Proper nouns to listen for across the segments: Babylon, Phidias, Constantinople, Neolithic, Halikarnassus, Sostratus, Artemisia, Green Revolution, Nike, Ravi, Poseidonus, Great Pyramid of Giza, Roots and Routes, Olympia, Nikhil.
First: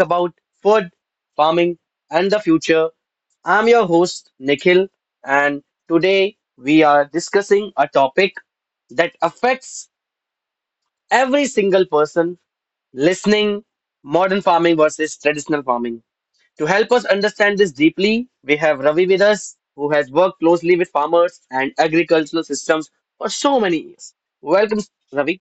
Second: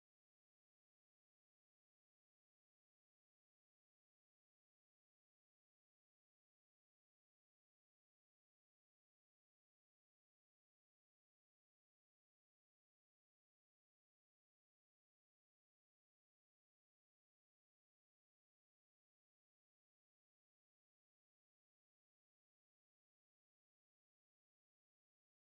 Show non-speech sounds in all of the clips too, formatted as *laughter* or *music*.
about food, farming, and the future. I'm your host, Nikhil, and today we are discussing a topic that affects every single person listening: modern farming versus traditional farming. To help us understand this deeply, we have Ravi with us, who has worked closely with farmers and agricultural systems for so many years. Welcome, Ravi.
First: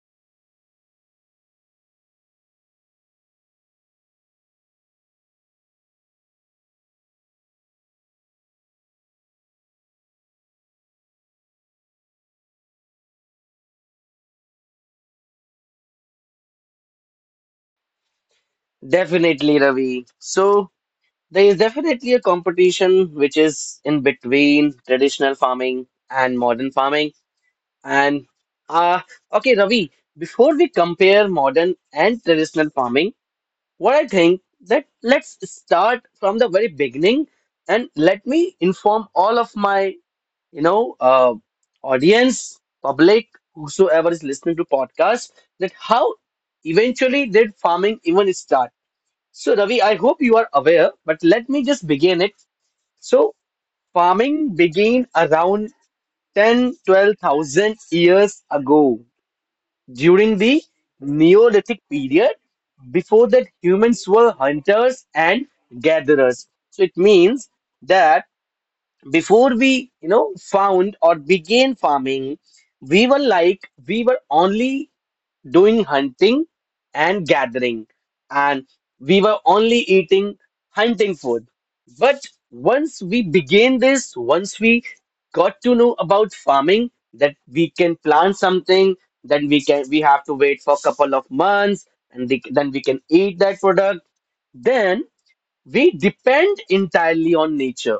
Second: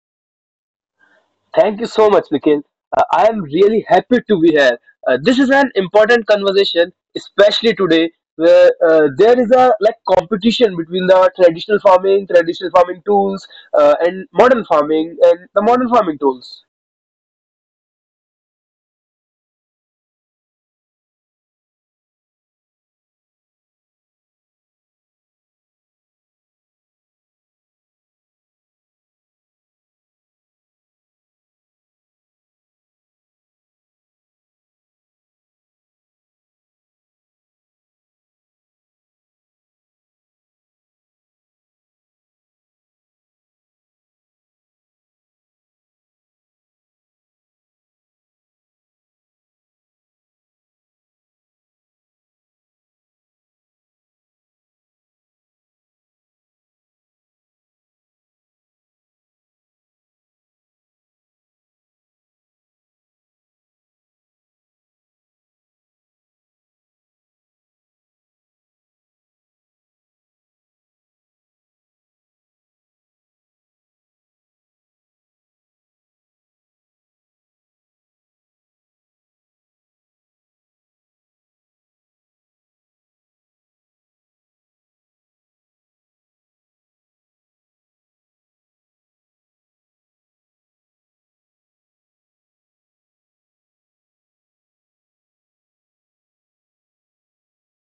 Thank you so much, Nikhil. I am really happy to be here. This is an important conversation, especially today, where there is a like competition between the traditional farming tools, and modern farming, and the modern farming tools. Definitely, Ravi. So, there is definitely a competition which is in between traditional farming and modern farming. And, uh, okay, Ravi, before we compare modern and traditional farming, what I think that let's start from the very beginning and let me inform all of my you know, uh, audience, public, whosoever is listening to podcast, that how eventually did farming even start? So, Ravi, I hope you are aware, but let me just begin it. So, farming began around 10, 12,000 years ago during the Neolithic period. Before that, humans were hunters and gatherers. So, it means that before we, you know, found or began farming, we were like, we were only doing hunting and gathering, and we were only eating hunting food. But once we began this, once we got to know about farming, that we can plant something, then we have to wait for a couple of months, and then we can eat that product. Then we depend entirely on nature.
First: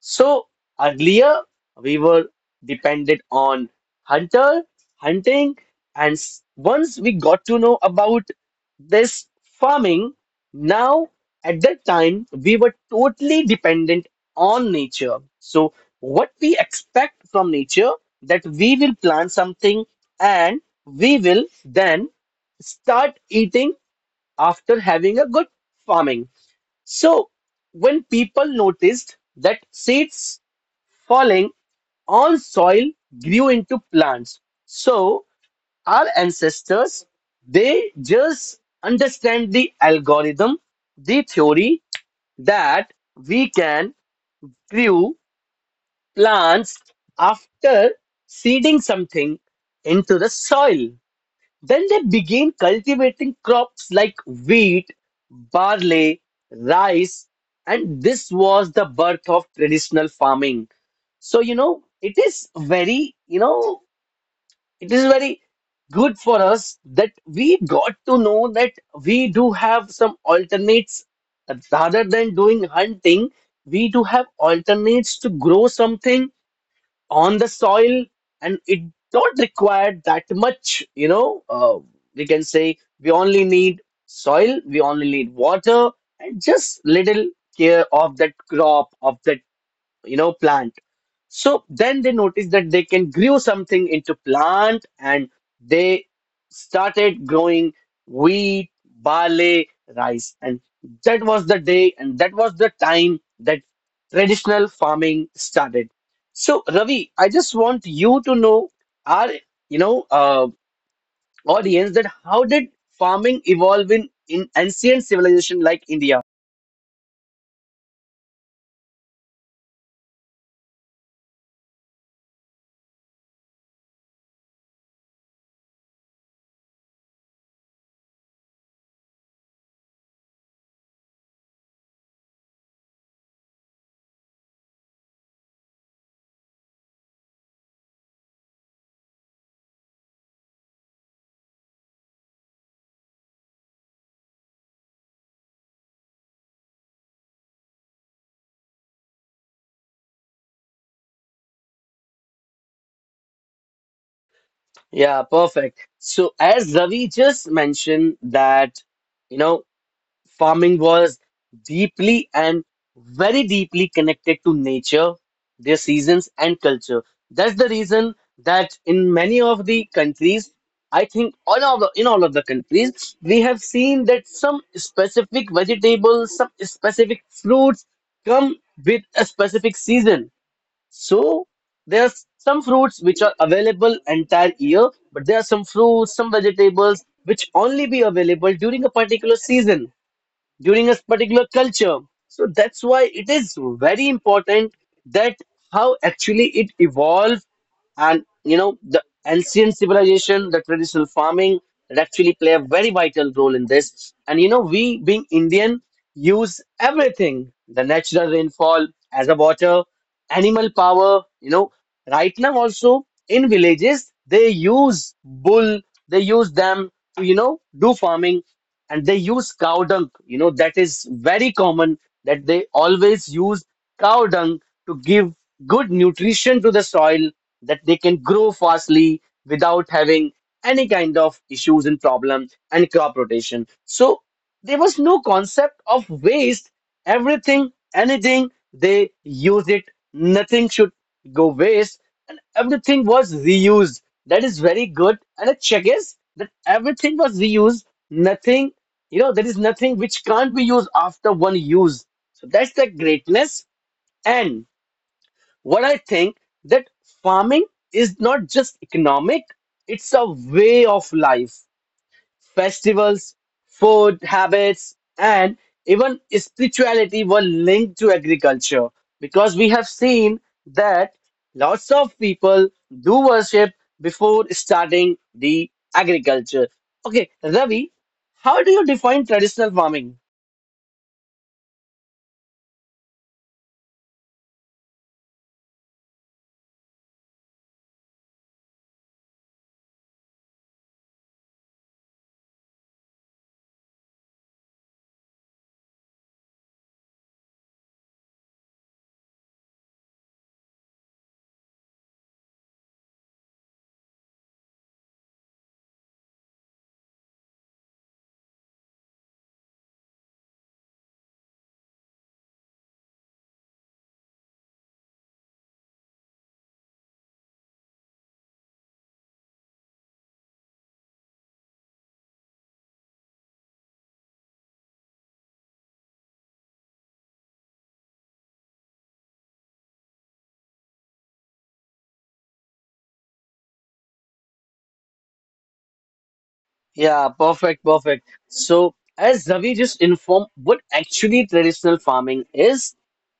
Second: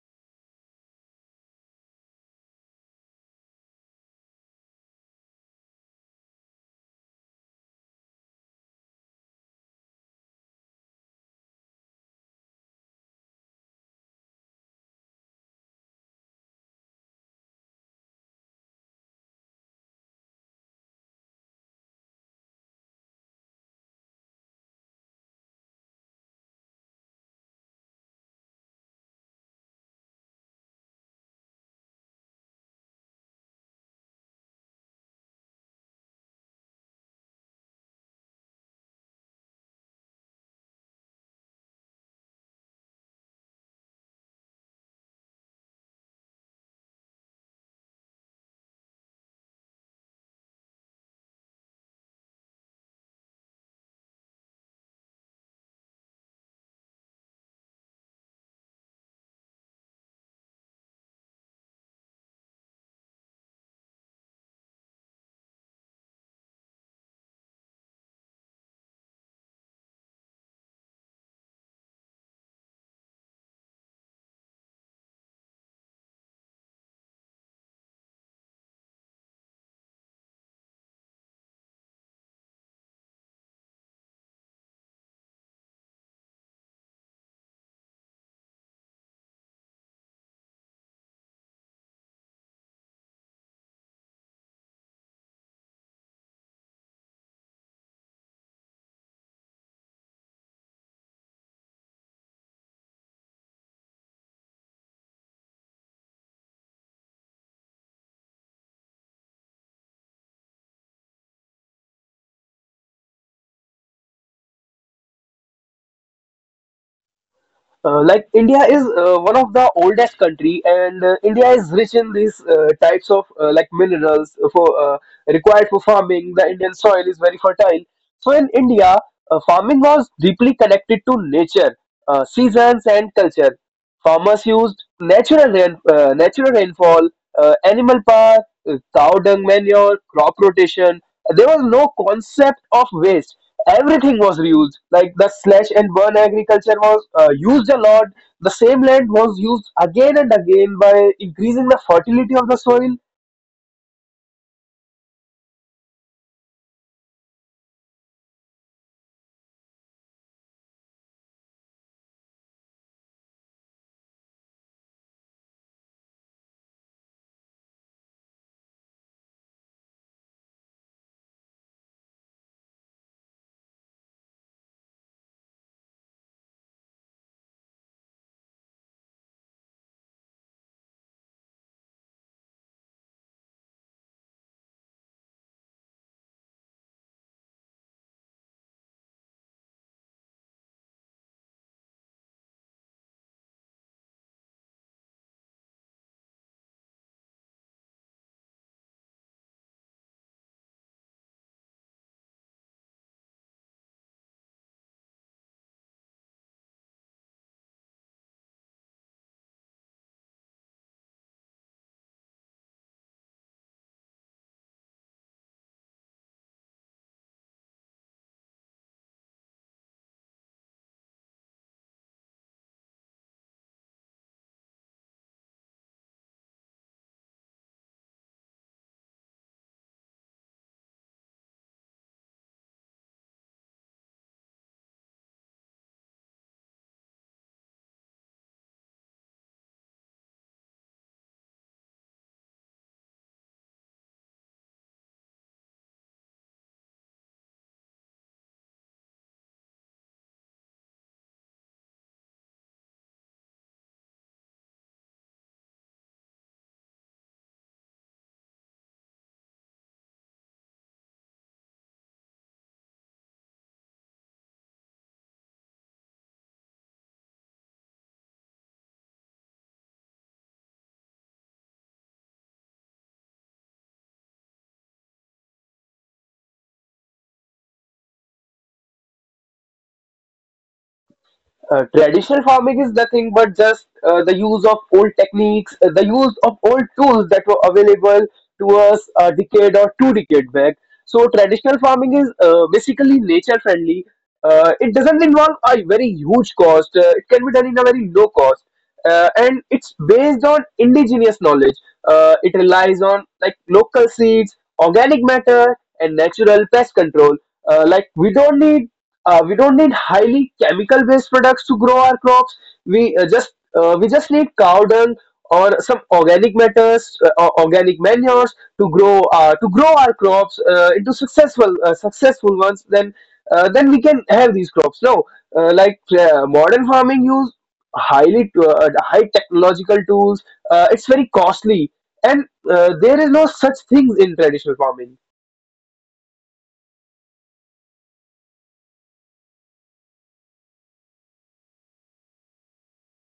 So earlier we were dependent on hunter, hunting, and once we got to know about this farming, now at that time we were totally dependent on nature. So what we expect from nature that we will plant something and we will then start eating after having a good farming. So when people noticed that seeds falling on soil grew into plants. So our ancestors, they just understand the algorithm, the theory that we can grew plants after seeding something into the soil. Then they began cultivating crops like wheat, barley, rice, and this was the birth of traditional farming. So, you know, it is very, you know, it is very good for us that we got to know that we do have some alternates rather than doing hunting, we do have alternates to grow something on the soil and it don't require that much we can say we only need soil, we only need water and just little care of that crop of that, you know, plant. So then they noticed that they can grow something into plant and they started growing wheat, barley, rice. And that was the day and that was the time that traditional farming started. So Ravi, I just want you to know our, you know, uh, audience that how did farming evolve in ancient civilization like India? Like India is one of the oldest country, and India is rich in these types of like minerals for required for farming. The Indian soil is very fertile. So in India, farming was deeply connected to nature, seasons, and culture. Farmers used natural rain, natural rainfall, animal power, cow dung manure, crop rotation. There was no concept of waste, everything was reused. Like the slash and burn agriculture was used a lot. The same land was used again and again by increasing the fertility of the soil. Yeah, perfect. So as Ravi just mentioned that, you know, farming was deeply and very deeply connected to nature, their seasons and culture. That's the reason that in many of the countries, I think in all of the countries, we have seen that some specific vegetables, some specific fruits come with a specific season. So there are some fruits which are available entire year, but there are some fruits, some vegetables which only be available during a particular season during a particular culture. So that's why it is very important that how actually it evolved, and you know the ancient civilization, the traditional farming that actually play a very vital role in this. And you know, we being Indian use everything: the natural rainfall as a water, animal power, you know, right now also in villages they use bull, they use them to, you know, do farming, and they use cow dung, you know, that is very common that they always use cow dung to give good nutrition to the soil that they can grow fastly without having any kind of issues and problem, and crop rotation. So there was no concept of waste, everything anything they use it, nothing should go waste, and everything was reused. That is very good, and a check is that everything was reused, nothing, you know, there is nothing which can't be used after one use. So that's the greatness. And what I think that farming is not just economic, it's a way of life. Festivals, food habits, and even spirituality were linked to agriculture, because we have seen that lots of people do worship before starting the agriculture. Okay, Ravi, how do you define traditional farming? Uh, traditional farming is nothing but just the use of old techniques, the use of old tools that were available to us a decade or two decade back. So traditional farming is basically nature friendly. Uh, it doesn't involve a very huge cost. It can be done in a very low cost. And it's based on indigenous knowledge. It relies on like local seeds, organic matter, and natural pest control. Like we don't need highly chemical based products to grow our crops. We just need cow dung or some organic matters, or organic manures to grow our crops into successful successful ones. Then we can have these crops. No, like modern farming use high technological tools. It's very costly, and there is no such things in traditional farming. Yeah, perfect, perfect. So, as Ravi just informed what actually traditional farming is,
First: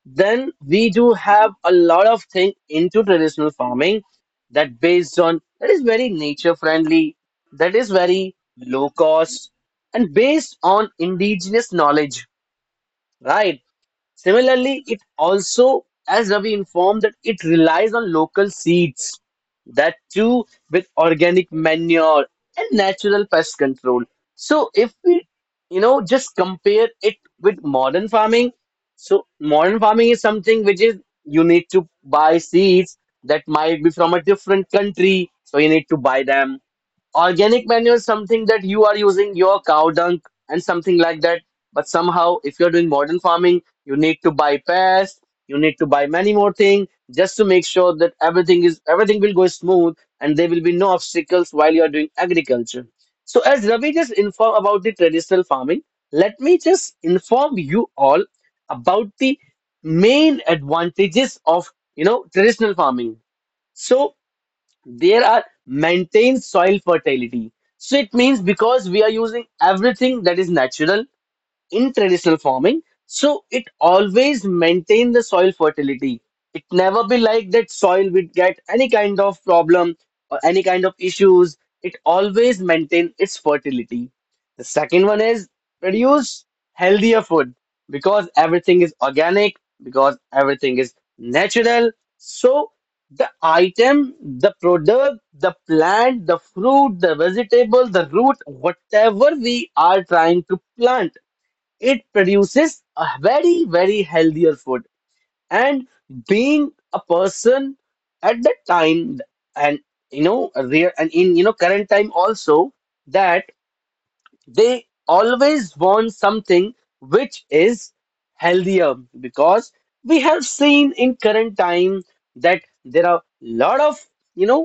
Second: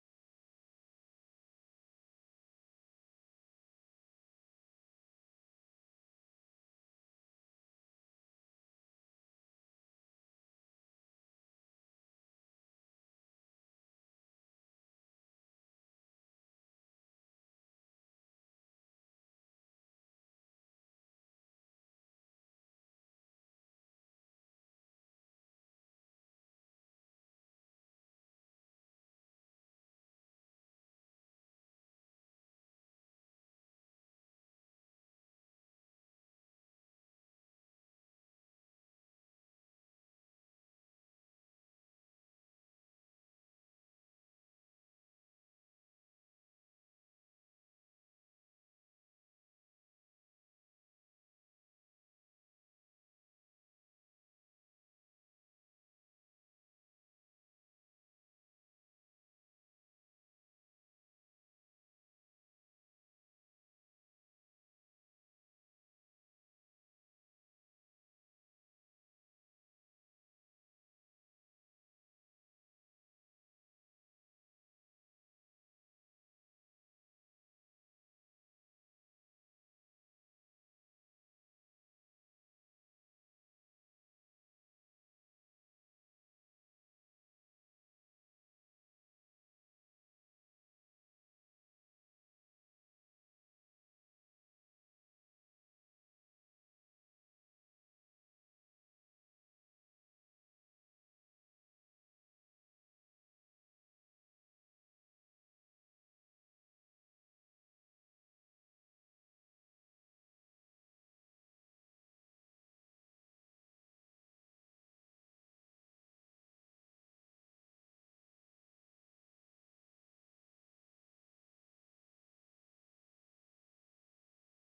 then we do have a lot of thing into traditional farming that based on that is very nature friendly, that is very low cost, and based on indigenous knowledge, right? Similarly, it also, as Ravi informed, that it relies on local seeds, that too with organic manure and natural pest control. So, if we, you know, just compare it with modern farming, so modern farming is something which is you need to buy seeds that might be from a different country, so you need to buy them. Organic manure is something that you are using your cow dung and something like that. But somehow, if you're doing modern farming, you need to buy pass, you need to buy many more things just to make sure that everything is everything will go smooth and there will be no obstacles while you are doing agriculture. So as Ravi just informed about the traditional farming, let me just inform you all about the main advantages of, you know, traditional farming. So there are maintained soil fertility. So it means because we are using everything that is natural in traditional farming. So it always maintain the soil fertility. It never be like that soil would get any kind of problem or any kind of issues. It always maintain its fertility. The second one is produce healthier food, because everything is organic, because everything is natural. So the item, the product, the plant, the fruit, the vegetable, the root, whatever we are trying to plant it produces a very very healthier food, and being a person at that time and you know a real and in you know current time also that they always want something which is healthier, because we have seen in current time that there are lot of, you know,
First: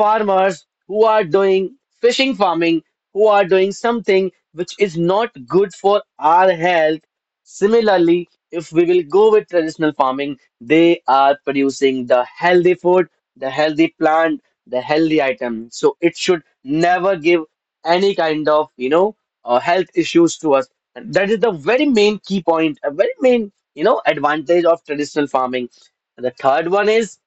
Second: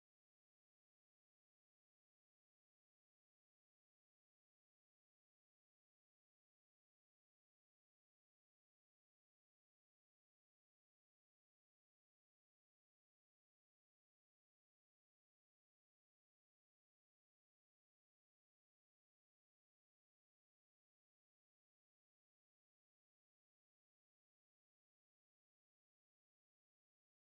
farmers who are doing fishing farming, who are doing something which is not good for our health. Similarly if we will go with traditional farming they are producing the healthy food, the healthy plant, the healthy item, so it should never give any kind of health issues to us. And that is the very main key point, a very main, you know, advantage of traditional farming. And the third one is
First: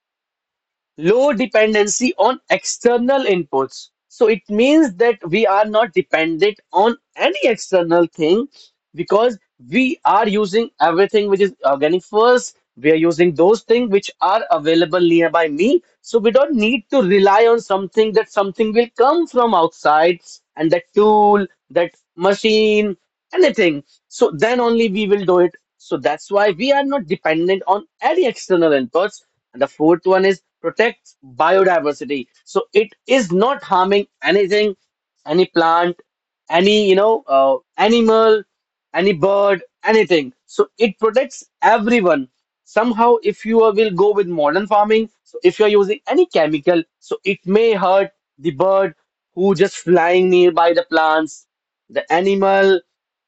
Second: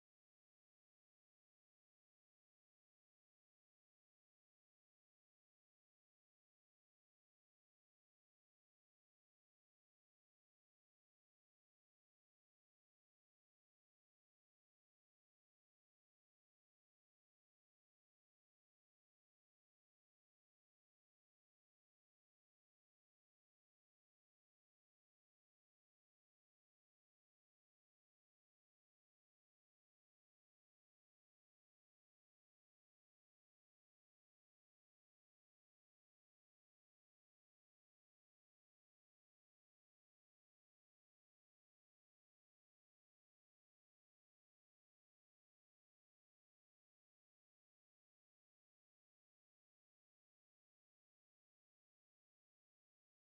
low dependency on external inputs. So it means that we are not dependent on any external thing, because we are using everything which is organic first. We are using those things which are available nearby me. So we don't need to rely on something that something will come from outside and that tool, that machine, anything. So then only we will do it. So that's why we are not dependent on any external inputs. And the fourth one is protect biodiversity. So it is not harming anything, any plant, any animal, any bird, anything. So it protects everyone. Somehow, if will go with modern farming, so if you are using any chemical, so it may hurt the bird who just flying nearby the plants, the animal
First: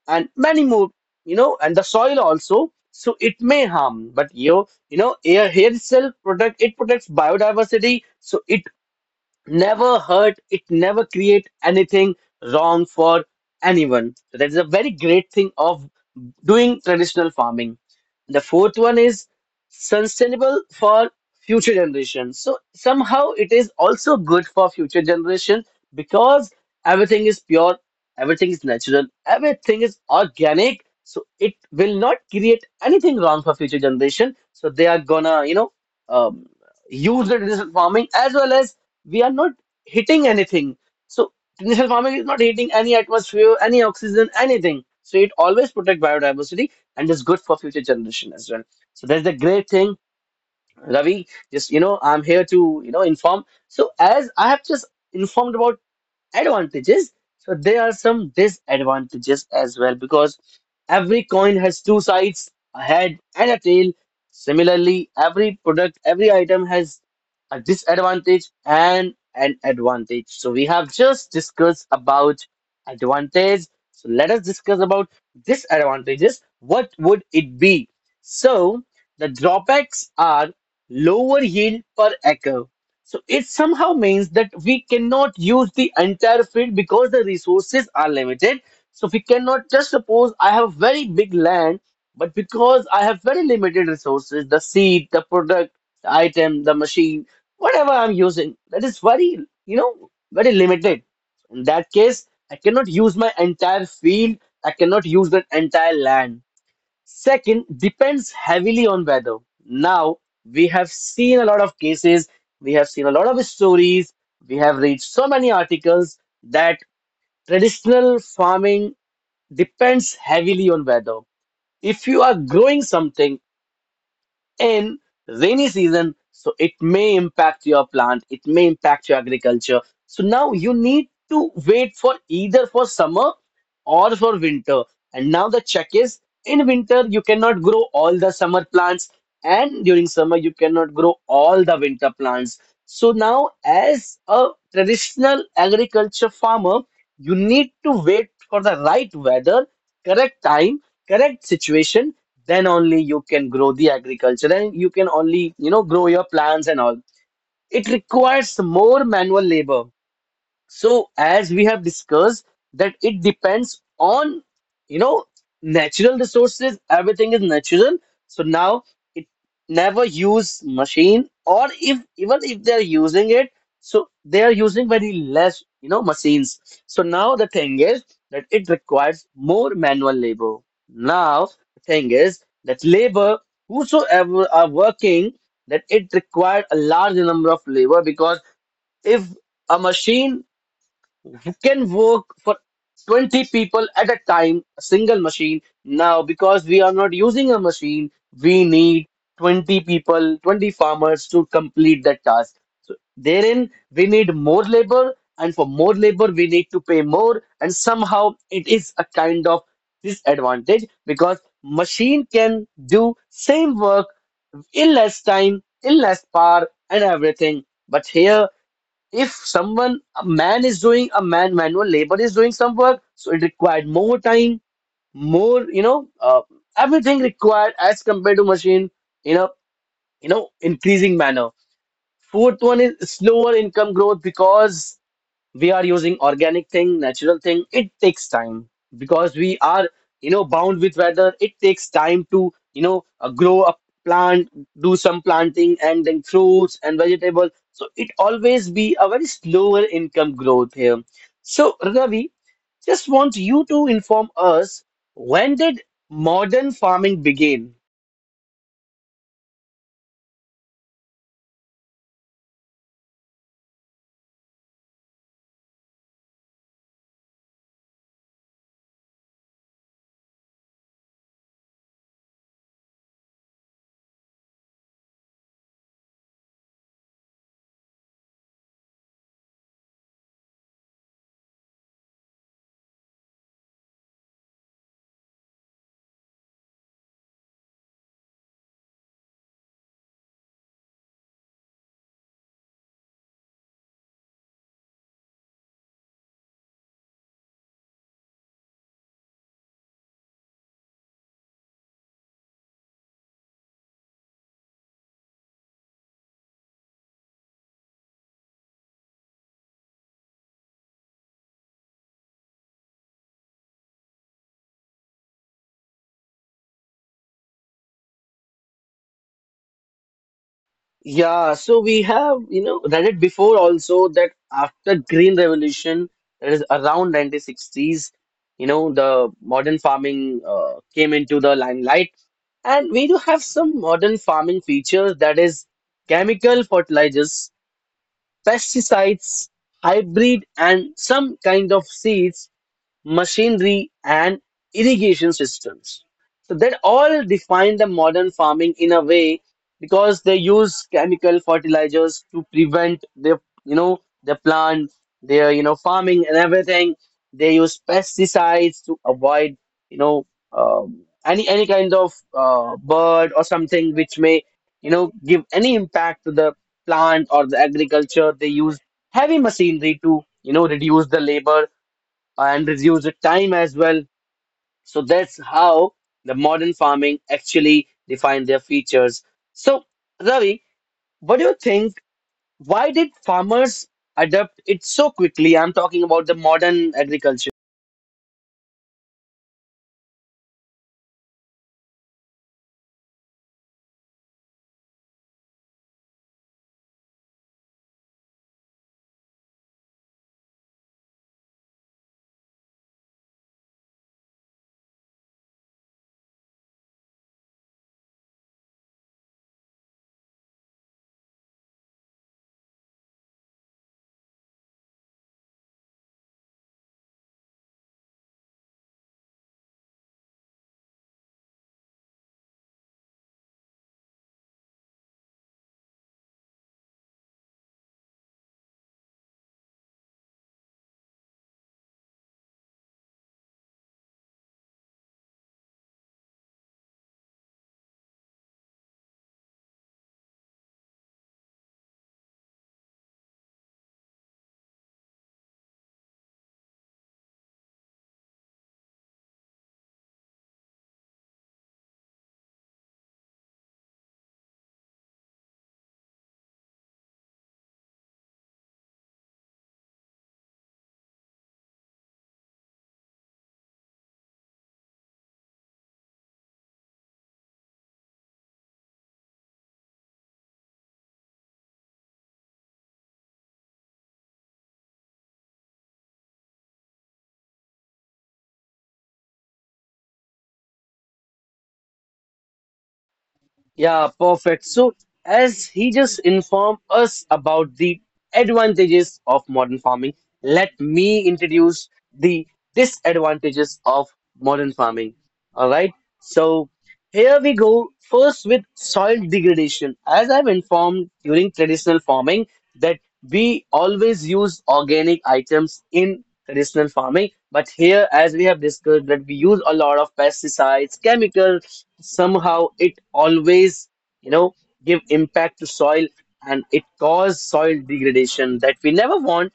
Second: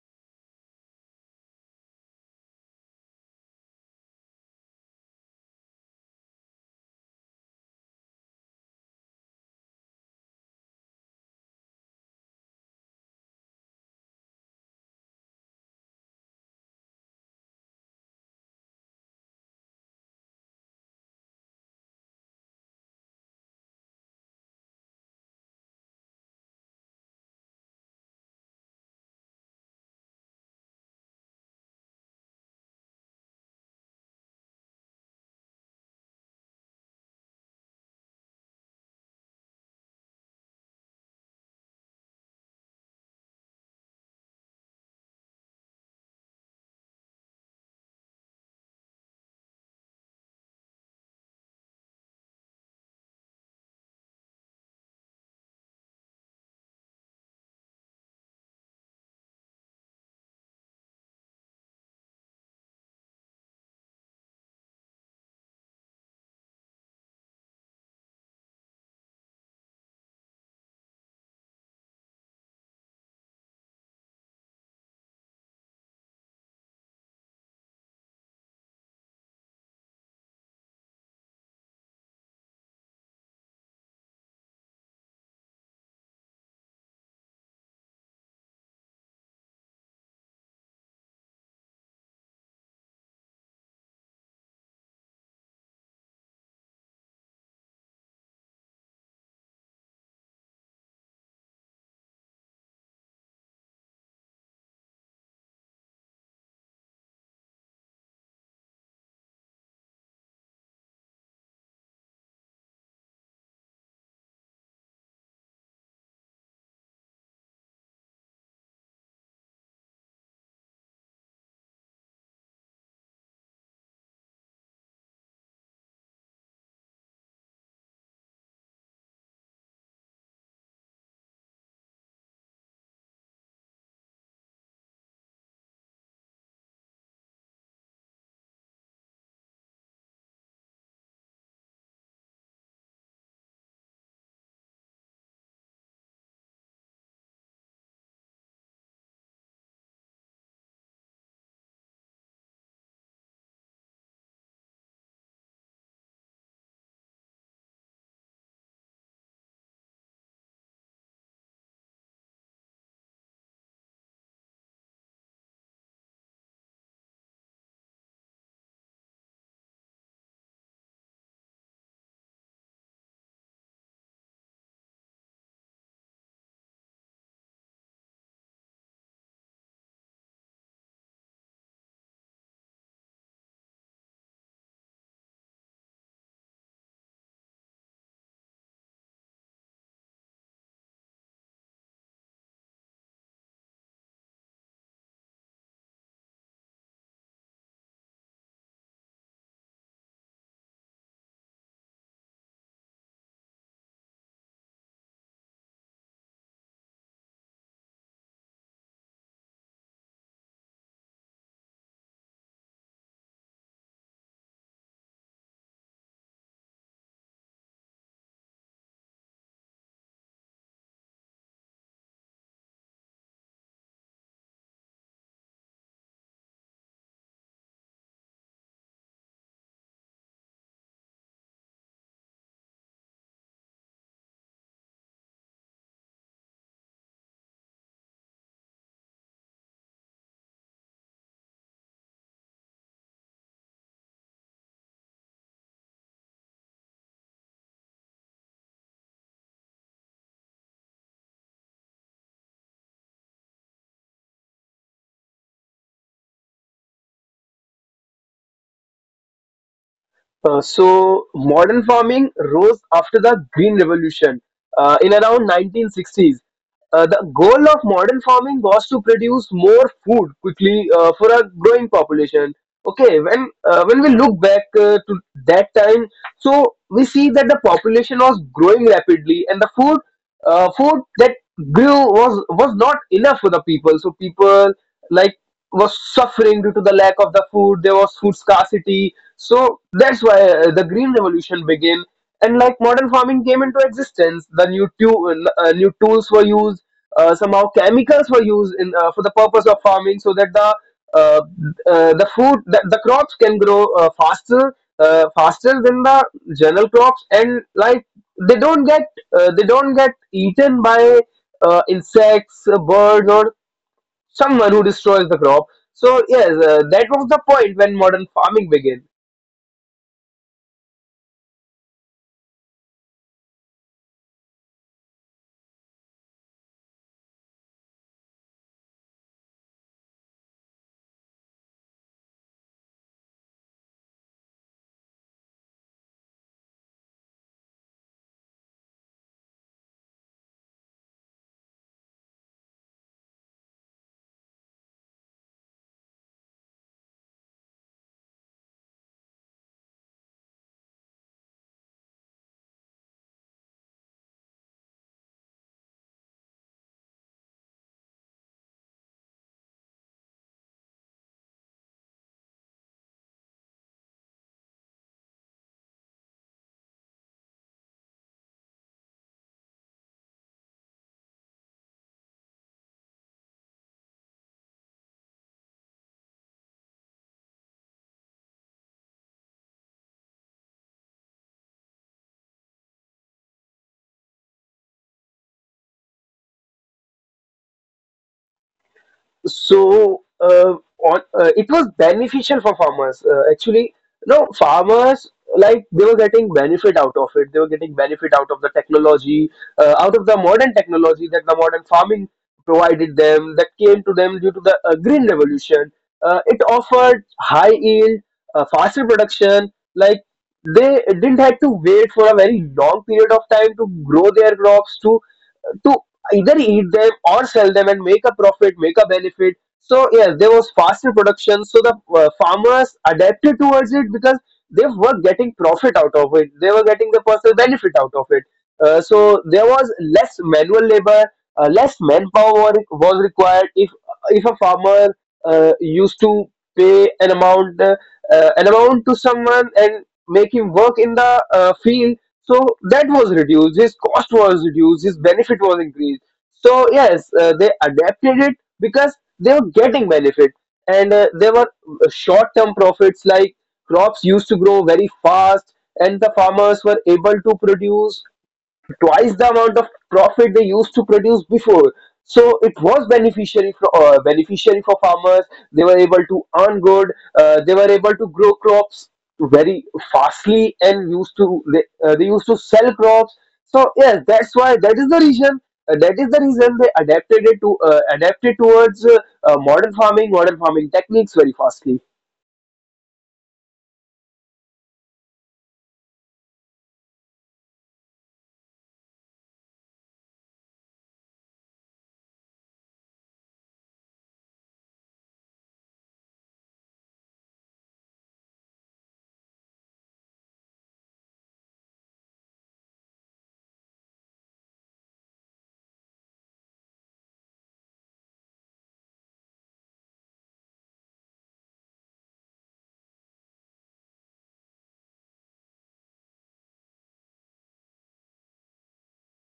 and many more, you know, and the soil also. So it may harm, but air here itself protect it protects biodiversity. So it never hurt, it never create anything wrong for anyone. So that is a very great thing of doing traditional farming. The fourth one is sustainable for future generations. So somehow it is also good for future generation, because everything is pure, everything is natural, everything is organic. So it will not create anything wrong for future generation. So they are gonna, you know, um, use the traditional farming as well as we are not hitting anything. So tension farming is not hitting any atmosphere, any oxygen, anything. So it always protect biodiversity and is good for future generation as well. So that's the great thing, Ravi. Just you know, I'm here to, you know, inform. So as I have just informed about advantages, so there are some disadvantages as well, because every coin has two sides, a head and a tail. Similarly every product every item has a disadvantage and an advantage. So we have just discussed about advantage. So let us discuss about disadvantages, what would it be. So the drawbacks are lower yield per acre, so it somehow means that we cannot use the entire field because the resources are limited. So we cannot just suppose I have very big land, but because I have very limited resources, the seed, the product, the item, the machine, whatever I'm using, that is very, very limited. In that case, I cannot use my entire field, I cannot use that entire land. Second, depends heavily on weather. Now, we have seen a lot of cases, we have seen a lot of stories, we have read so many articles that traditional farming depends heavily on weather. If you are growing something, in rainy season, so it may impact your plant, it may impact your agriculture. So now you need to wait for either for summer or for winter. And now the check is in winter you cannot grow all the summer plants, and during summer you cannot grow all the winter plants. So now, as a traditional agriculture farmer, you need to wait for the right weather, correct time, correct situation. Then only you can grow the agriculture and you can only, grow your plants and all. It requires more manual labor. So as we have discussed, that it depends on, you know natural resources, everything is natural. So now it never use machine, or if even if they are using it, so they are using very less, machines. So now the thing is that it requires more manual labor. Now the thing is that labor, whosoever are working, that it required a large number of labor because if a machine you can work for 20 people at a time, a single machine. Now, because we are not using a machine, we need 20 people, 20 farmers to complete that task. So therein, we need more labor, and for more labor, we need to pay more. And somehow, it is a kind of disadvantage because machine can do same work in less time, in less power, and everything. But here if someone, a manual labor is doing some work, so it required more time, more, everything required as compared to machine in a, increasing manner. Fourth one is slower income growth because we are using organic thing, natural thing, it takes time. Because we are, bound with weather, it takes time to, grow a plant, do some planting and then fruits and vegetables. So it always be a very slower income growth here. So Ravi, just want you to inform us, when did modern farming begin? So modern farming rose after the Green Revolution in around 1960s. The goal of modern farming was to produce more food quickly for a growing population. Okay, when we look back to that time, so we see that the population was growing rapidly, and the food that grew was not enough for the people. So people like was suffering due to the lack of the food. There was food scarcity. So that's why the green revolution began, and like modern farming came into existence. The new tools were used, somehow chemicals were used in for the purpose of farming, so that uh, the crops can grow faster than the general crops, and like they don't get they don't get eaten by insects, birds, or someone who destroys the crop. So yes, that was the point when modern farming began. Yeah, so we have, you know, read it before also that after Green Revolution, that is around 1960s, you know, the modern farming came into the limelight. And we do have some modern farming features, that is chemical fertilizers, pesticides, hybrid, and some kind of seeds, machinery, and irrigation systems. So that all define the modern farming in a way because they use chemical fertilizers to prevent their, you know, the plant, their, you know, farming and everything. They use pesticides to avoid, you know, any kind of bird or something which may, you know, give any impact to the plant or the agriculture. They use heavy machinery to, you know, reduce the labor and reduce the time as well. So that's how the modern farming actually define their features. So, Ravi, what do you think? Why did farmers adapt it so quickly? I'm talking about the modern agriculture. so uh, it was beneficial for farmers, actually. No farmers like they were getting benefit out of it. They were getting benefit out of the technology, out of the modern technology that the modern farming provided them, that came to them due to the green revolution. Uh, it offered high yield, faster production. Like they didn't have to wait for a very long period of time to grow their crops, to to either eat them or sell them and make a profit, make a benefit. So yeah, there was faster production. So the farmers adapted towards it because they were getting profit out of it. They were getting the personal benefit out of it. So there was less manual labor. Less manpower was required. If a farmer used to pay an amount to someone and make him work in the field. So that was reduced. His cost was reduced. His benefit was increased. So yes, they adapted it because they were getting benefit, and there were short-term profits. Like crops used to grow very fast, and the farmers were able to produce twice the amount of profit they used to produce before. So it was beneficiary for beneficiary for farmers. They were able to earn good. They were able to grow crops very fastly, and they used to sell crops. So yes, that's why, that is the reason. That is the reason they adapted it to adapted towards modern farming techniques very fastly. Yeah, perfect. So, as he just informed us about the advantages of modern farming, let me introduce the disadvantages of modern farming. All right. So, here we go. First, with soil degradation. As I've informed during traditional farming, that we always use organic items in traditional farming, but here as we have discussed that we use a lot of pesticides, chemicals. Somehow it always, you know give impact to soil, and it cause soil degradation that we never want.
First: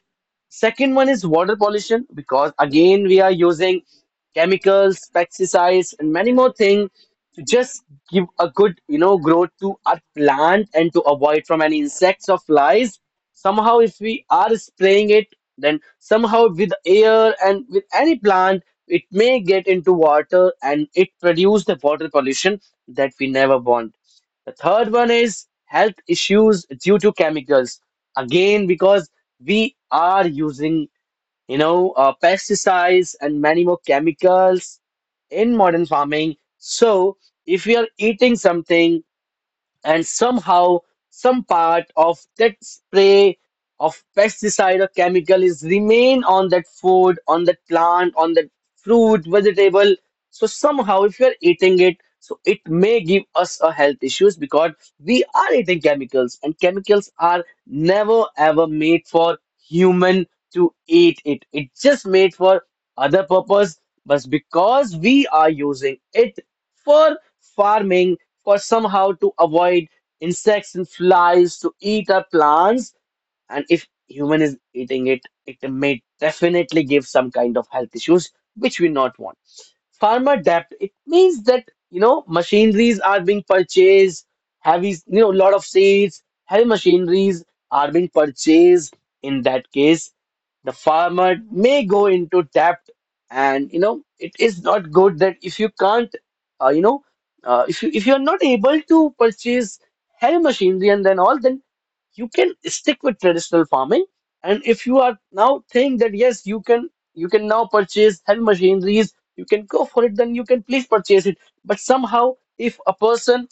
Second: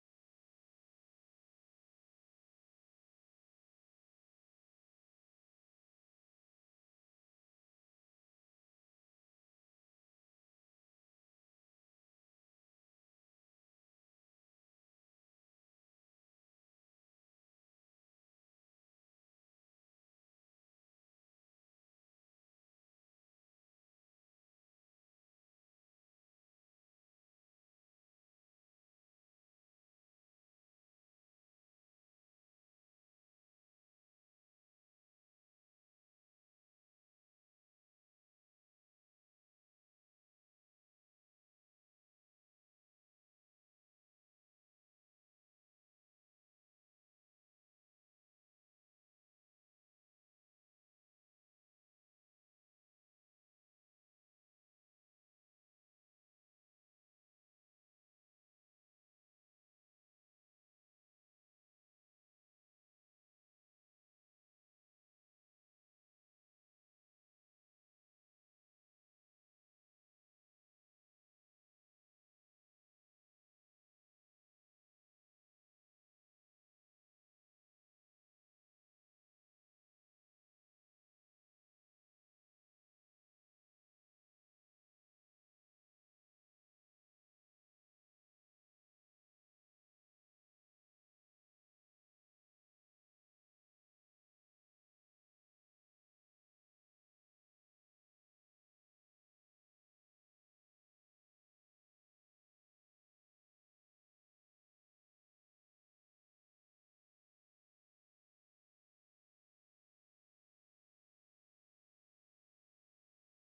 Second one is water pollution, because again we are using chemicals, pesticides, and many more things just give a good, growth to our plant and to avoid from any insects or flies. Somehow if we are spraying it, then somehow with air and with any plant it may get into water, and it produce the water pollution that we never want. The third one is health issues due to chemicals. Again, because we are using, pesticides and many more chemicals in modern farming. So, if we are eating something and somehow some part of that spray of pesticide or chemical is remain on that food, on that plant, on that fruit, vegetable, so somehow if you are eating it, so it may give us a health issues because we are eating chemicals, and chemicals are never ever made for human to eat it. It just made for other purpose. But because we are using it for farming, for somehow to avoid insects and flies to eat our plants. And if human is eating it, it may definitely give some kind of health issues which we not want. Farmer debt, it means that, you know, machineries are being purchased, heavy, lot of seeds, heavy machineries are being purchased. In that case, the farmer may go into debt. And you know, it is not good that if you can't, uh, you know if you are not able to purchase heavy machinery and then all, then you can stick with traditional farming. And if you are now think that yes, you can, now purchase heavy machineries, you can go for it, then you can please purchase it. But somehow, if a person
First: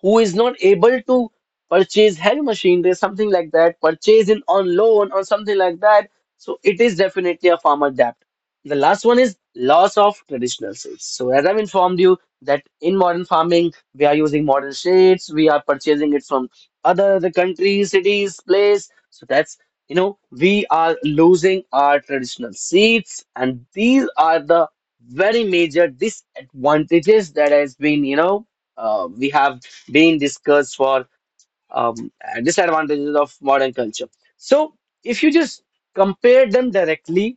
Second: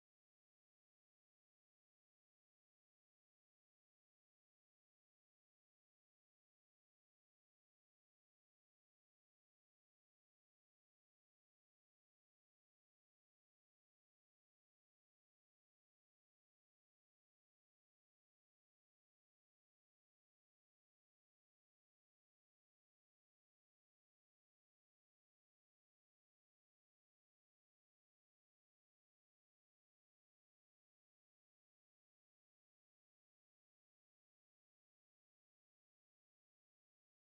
who is not able to purchase heavy machinery, something like that, purchase in on loan or something like that. So it is definitely a farmer debt. The last one is loss of traditional shades. So as I've informed you that in modern farming we are using modern shades, we are purchasing it from other the countries, cities, place. So that's, you know, we are losing our traditional seeds, and these are the very major disadvantages that has been, you know, we have being discussed for, um, disadvantages of modern culture. So if you just compare them directly,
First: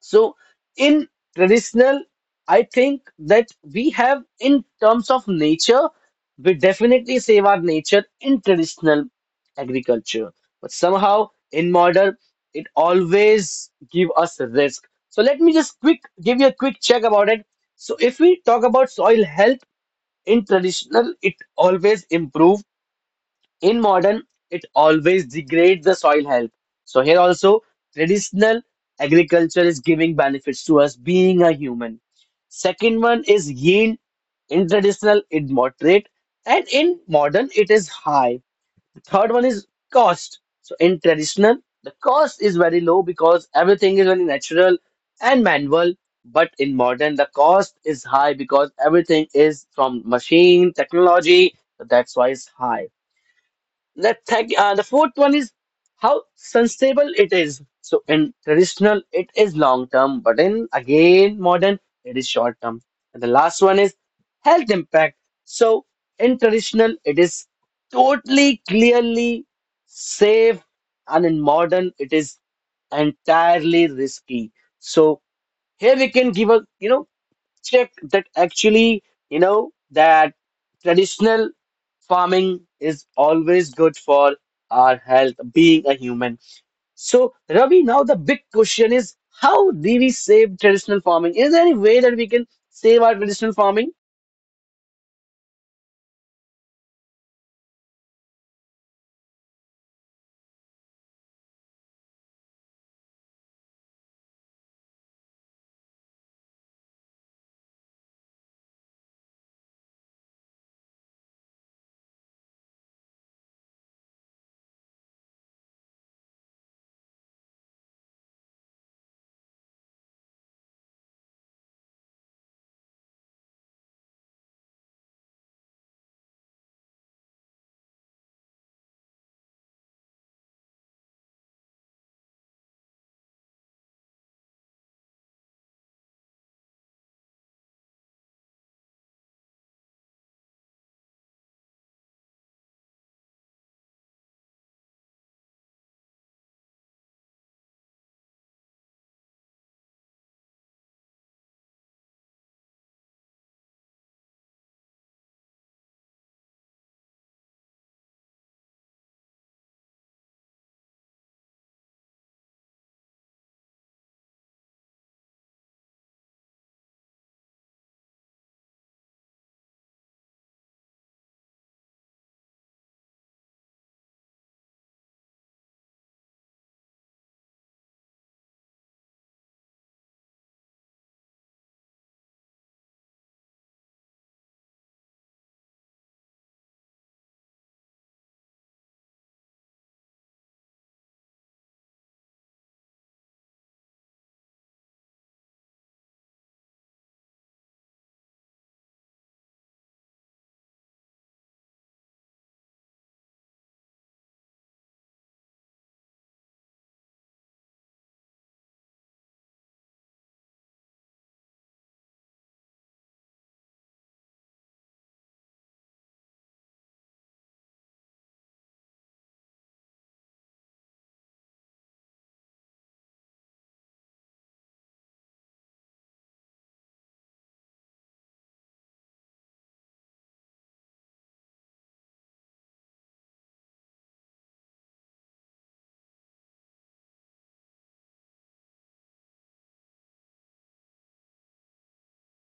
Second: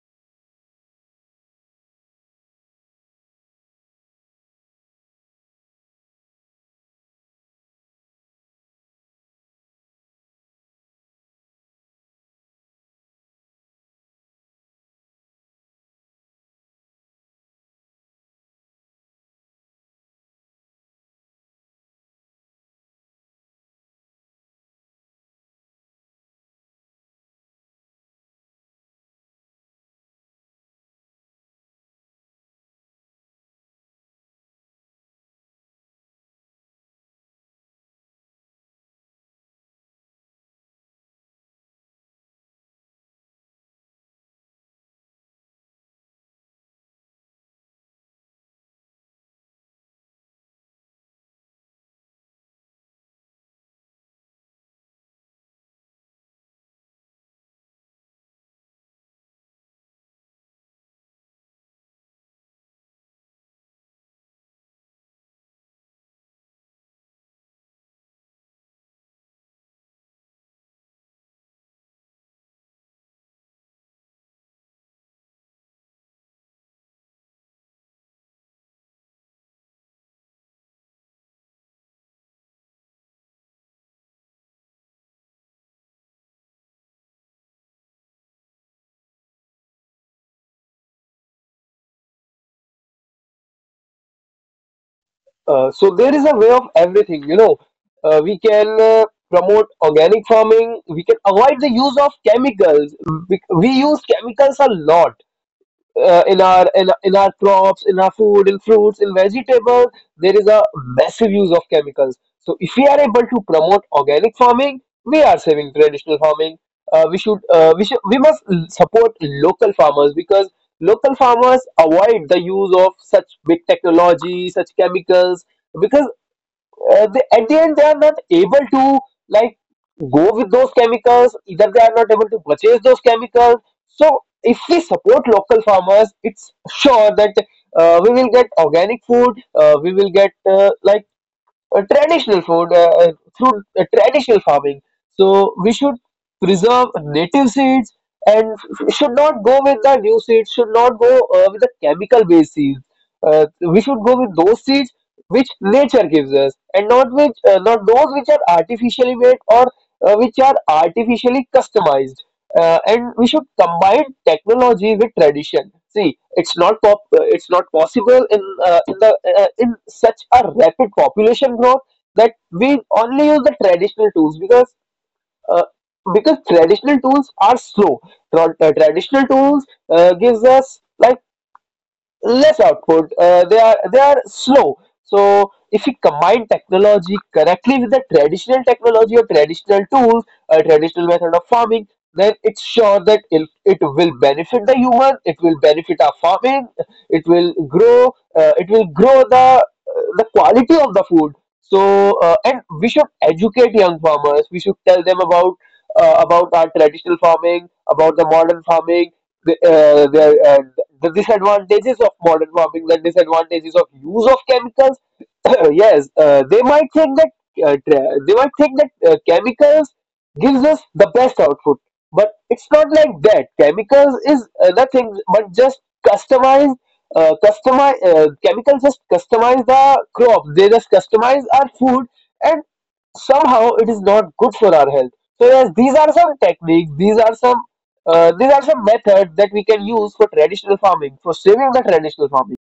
so in traditional, I think that we have in terms of nature, we definitely save our nature in traditional agriculture, but somehow in modern, it always give us a risk. So let me just quick give you a quick check about it. So if we talk about soil health, in traditional, it always improve. In modern, it always degrades the soil health. So here also, traditional agriculture is giving benefits to us being a human. Second one is yield. In traditional, it moderate, and in modern, it is high. Third one is cost. So in traditional, the cost is very low because everything is very natural and manual. But in modern, the cost is high because everything is from machine technology. So that's why it's high. The fourth one is how sustainable it is. So in traditional, it is long term, but in again modern, it is short term. And the last one is health impact. So in traditional, it is totally, clearly safe, and in modern, it is entirely risky. So here we can give a, check that actually, you know, that traditional farming is always good for our health, being a human. So, Ravi, now the big question is, how do we save traditional farming? Is there any way that we can save our traditional farming? So there is a way of everything, you know. We can promote organic farming. We can avoid the use of chemicals. We use chemicals a lot in our- in our crops, in our food, in fruits, in vegetables. There is a massive use of chemicals. So if we are able to promote organic farming, we are saving traditional farming. We should we must l- support local farmers, because local farmers avoid the use of such big technology, such chemicals. Because they, at the end, they are not able to like go with those chemicals, either they are not able to purchase those chemicals. So if we support local farmers, it's sure that we will get organic food. We will get like traditional food through traditional farming. So we should preserve native seeds and should not go with the new seeds. Should not go with the chemical-based seeds. We should go with those seeds which nature gives us, and not which not those which are artificially made or which are artificially customized. Uh, and we should combine technology with tradition. See, it's not possible in such a rapid population growth that we only use the traditional tools, uh, because traditional tools are slow. Tra- traditional tools gives us like less output. They are slow. So if you combine technology correctly with the traditional technology or traditional tools, a traditional method of farming, then it's sure that it will benefit the human. It will benefit our farming. It will grow. It will grow the quality of the food. So and we should educate young farmers. We should tell them about our traditional farming, about the modern farming, the disadvantages of modern farming, the disadvantages of use of chemicals. *coughs* *clears throat* Yes, they might think that chemicals gives us the best output, but it's not like that. Chemicals is nothing but just customize. Customize chemicals just customize the crop. They just customize our food, and somehow it is not good for our health. So yes, these are some techniques, these are some methods that we can use for traditional farming, for saving the traditional farming.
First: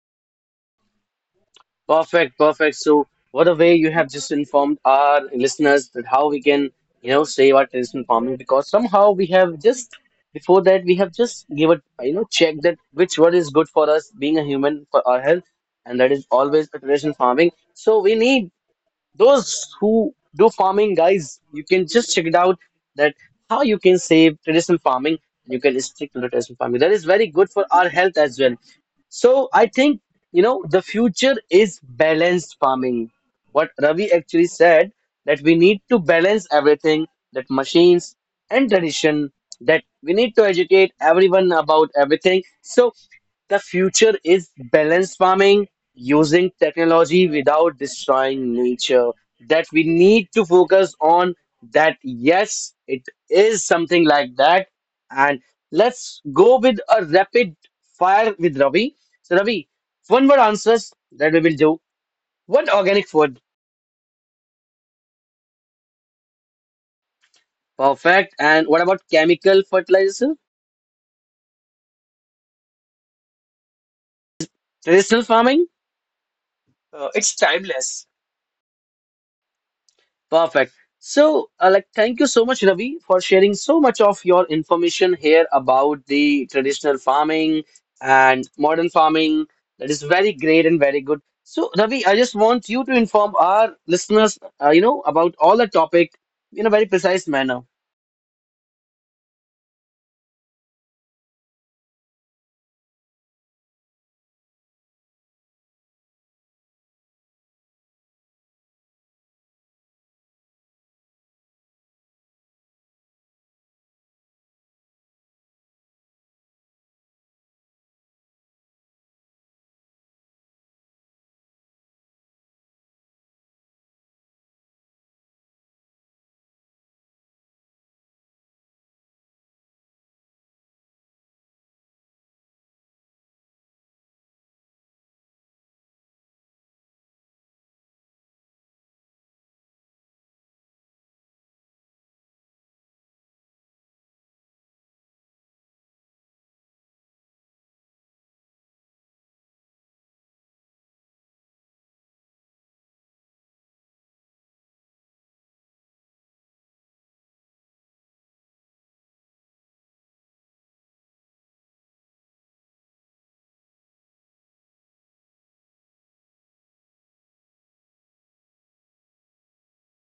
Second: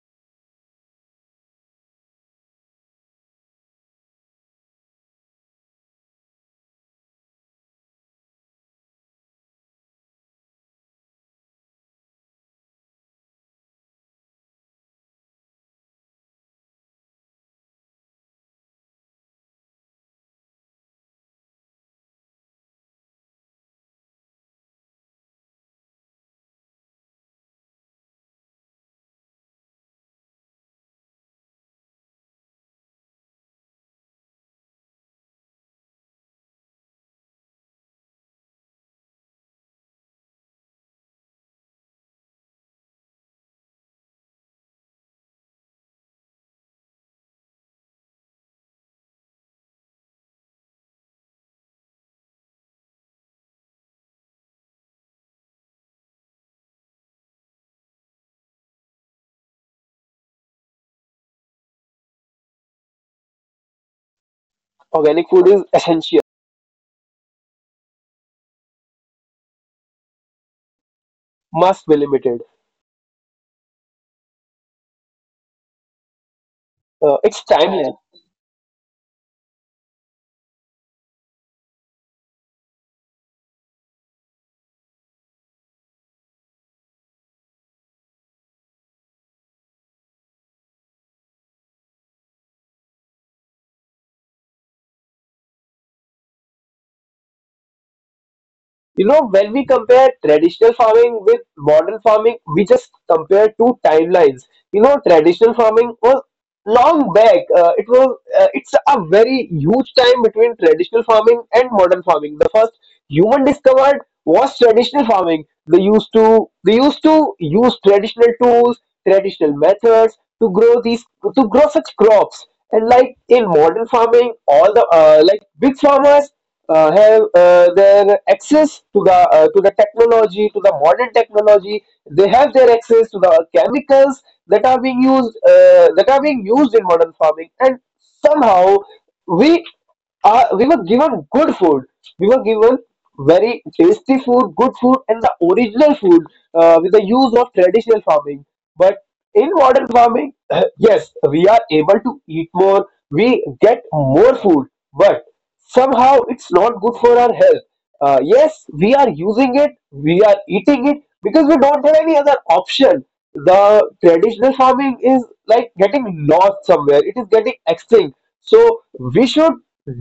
Perfect, perfect. So, what a way you have just informed our listeners that how we can, you know, save our traditional farming, because somehow we have just, before that we have just give a, check that which what is good for us being a human for our health, and that is always a traditional farming. So we need those who do farming, guys, you can just check it out that how you can save traditional farming. You can stick to the traditional farming, that is very good for our health as well. So I think, you know, the future is balanced farming, what Ravi actually said, that we need to balance everything, that machines and tradition, that we need to educate everyone about everything. So the future is balanced farming, using technology without destroying nature, that we need to focus on. That yes, it is something like that. And let's go with a rapid fire with Ravi. So Ravi, one word answers that we will do. What, organic food? Organic food is essential. Perfect. And what about chemical fertilizer? Must be limited. Traditional farming. It's It's timeless. timeless. Perfect. So, like, thank you so much, Ravi, for sharing so much of your information here about the traditional farming and modern farming. That is very great and very good. So, Ravi, I just want you to inform our listeners, you know, about all the topic in a very precise manner. You know, when we compare traditional farming with modern farming, we just compare two timelines. You know, traditional farming was long back. It's a very huge time between traditional farming and modern farming. The first human discovered was traditional farming. They used to use traditional tools, traditional methods to grow these, to grow such crops. And like in modern farming, all the like big farmers have their access to the technology, to the modern technology. They have their access to the chemicals that are being used, that are being used in modern farming, and somehow we we were given good food. We were given very tasty food, good food, and the original food with the use of traditional farming. But in modern farming, *laughs* *clears throat* yes, we are able to eat more. We get more food, but somehow it's not good for our health. Yes, we are using it, we are eating it because we don't have any other option. The traditional farming is like getting lost somewhere, it is getting extinct. So, we should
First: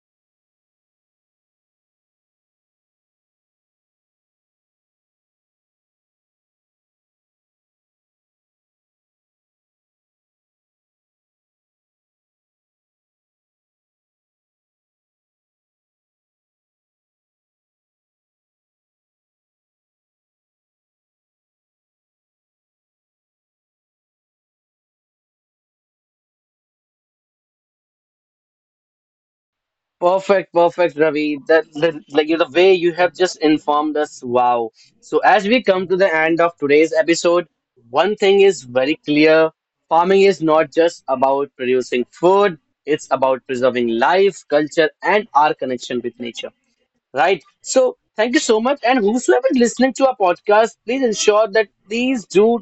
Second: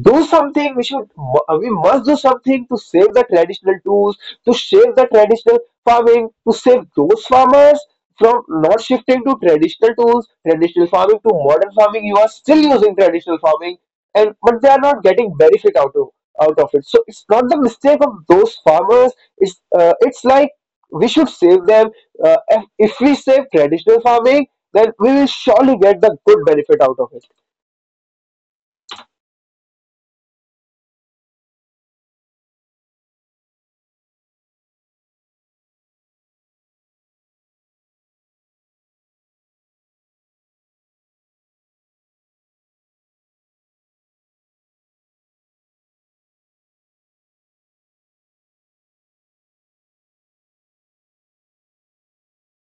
do something, we should, we must do something to save the traditional tools, to save the traditional farming, to save those farmers from not shifting to traditional tools, traditional farming to modern farming. You are still using traditional farming, and but they are not getting benefit out of it. So it's not the mistake of those farmers. It's like we should save them. If we save traditional farming, then we will surely get the good benefit out of it. Perfect, perfect, Ravi. That, the like the way you have just informed us, wow. So as we come to the end of today's episode, one thing is very clear: farming is not just about producing food; it's about preserving life, culture, and our connection with nature. Right. So thank you so much. And whosoever is listening to our podcast, please ensure that these do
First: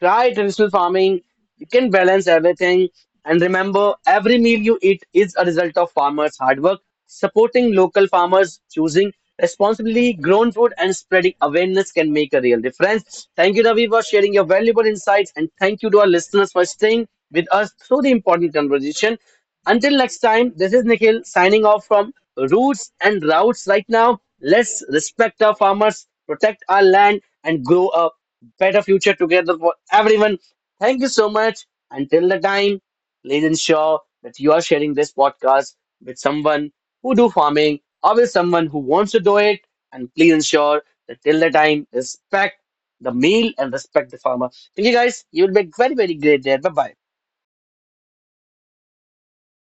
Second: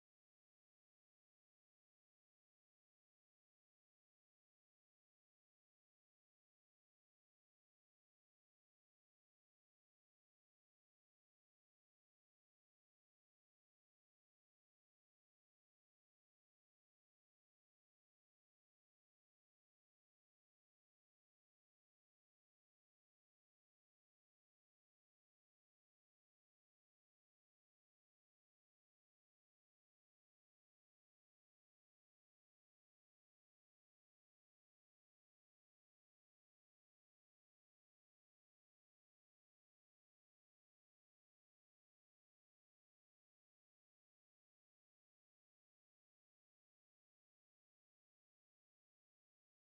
try traditional farming. You can balance everything. And remember, every meal you eat is a result of farmers' hard work, supporting local farmers, choosing responsibly grown food, and spreading awareness can make a real difference. Thank you, Ravi, for sharing your valuable insights. And thank you to our listeners for staying with us through the important conversation. Until next time, this is Nikhil signing off from Roots and Routes right now. Let's respect our farmers, protect our land, and grow a better future together for everyone. Thank you so much. Until the time, please ensure that you are sharing this podcast with someone who do farming or with someone who wants to do it. And please ensure that till the time, respect the meal and respect the farmer. Thank you guys. You will be very, very great there. Bye bye.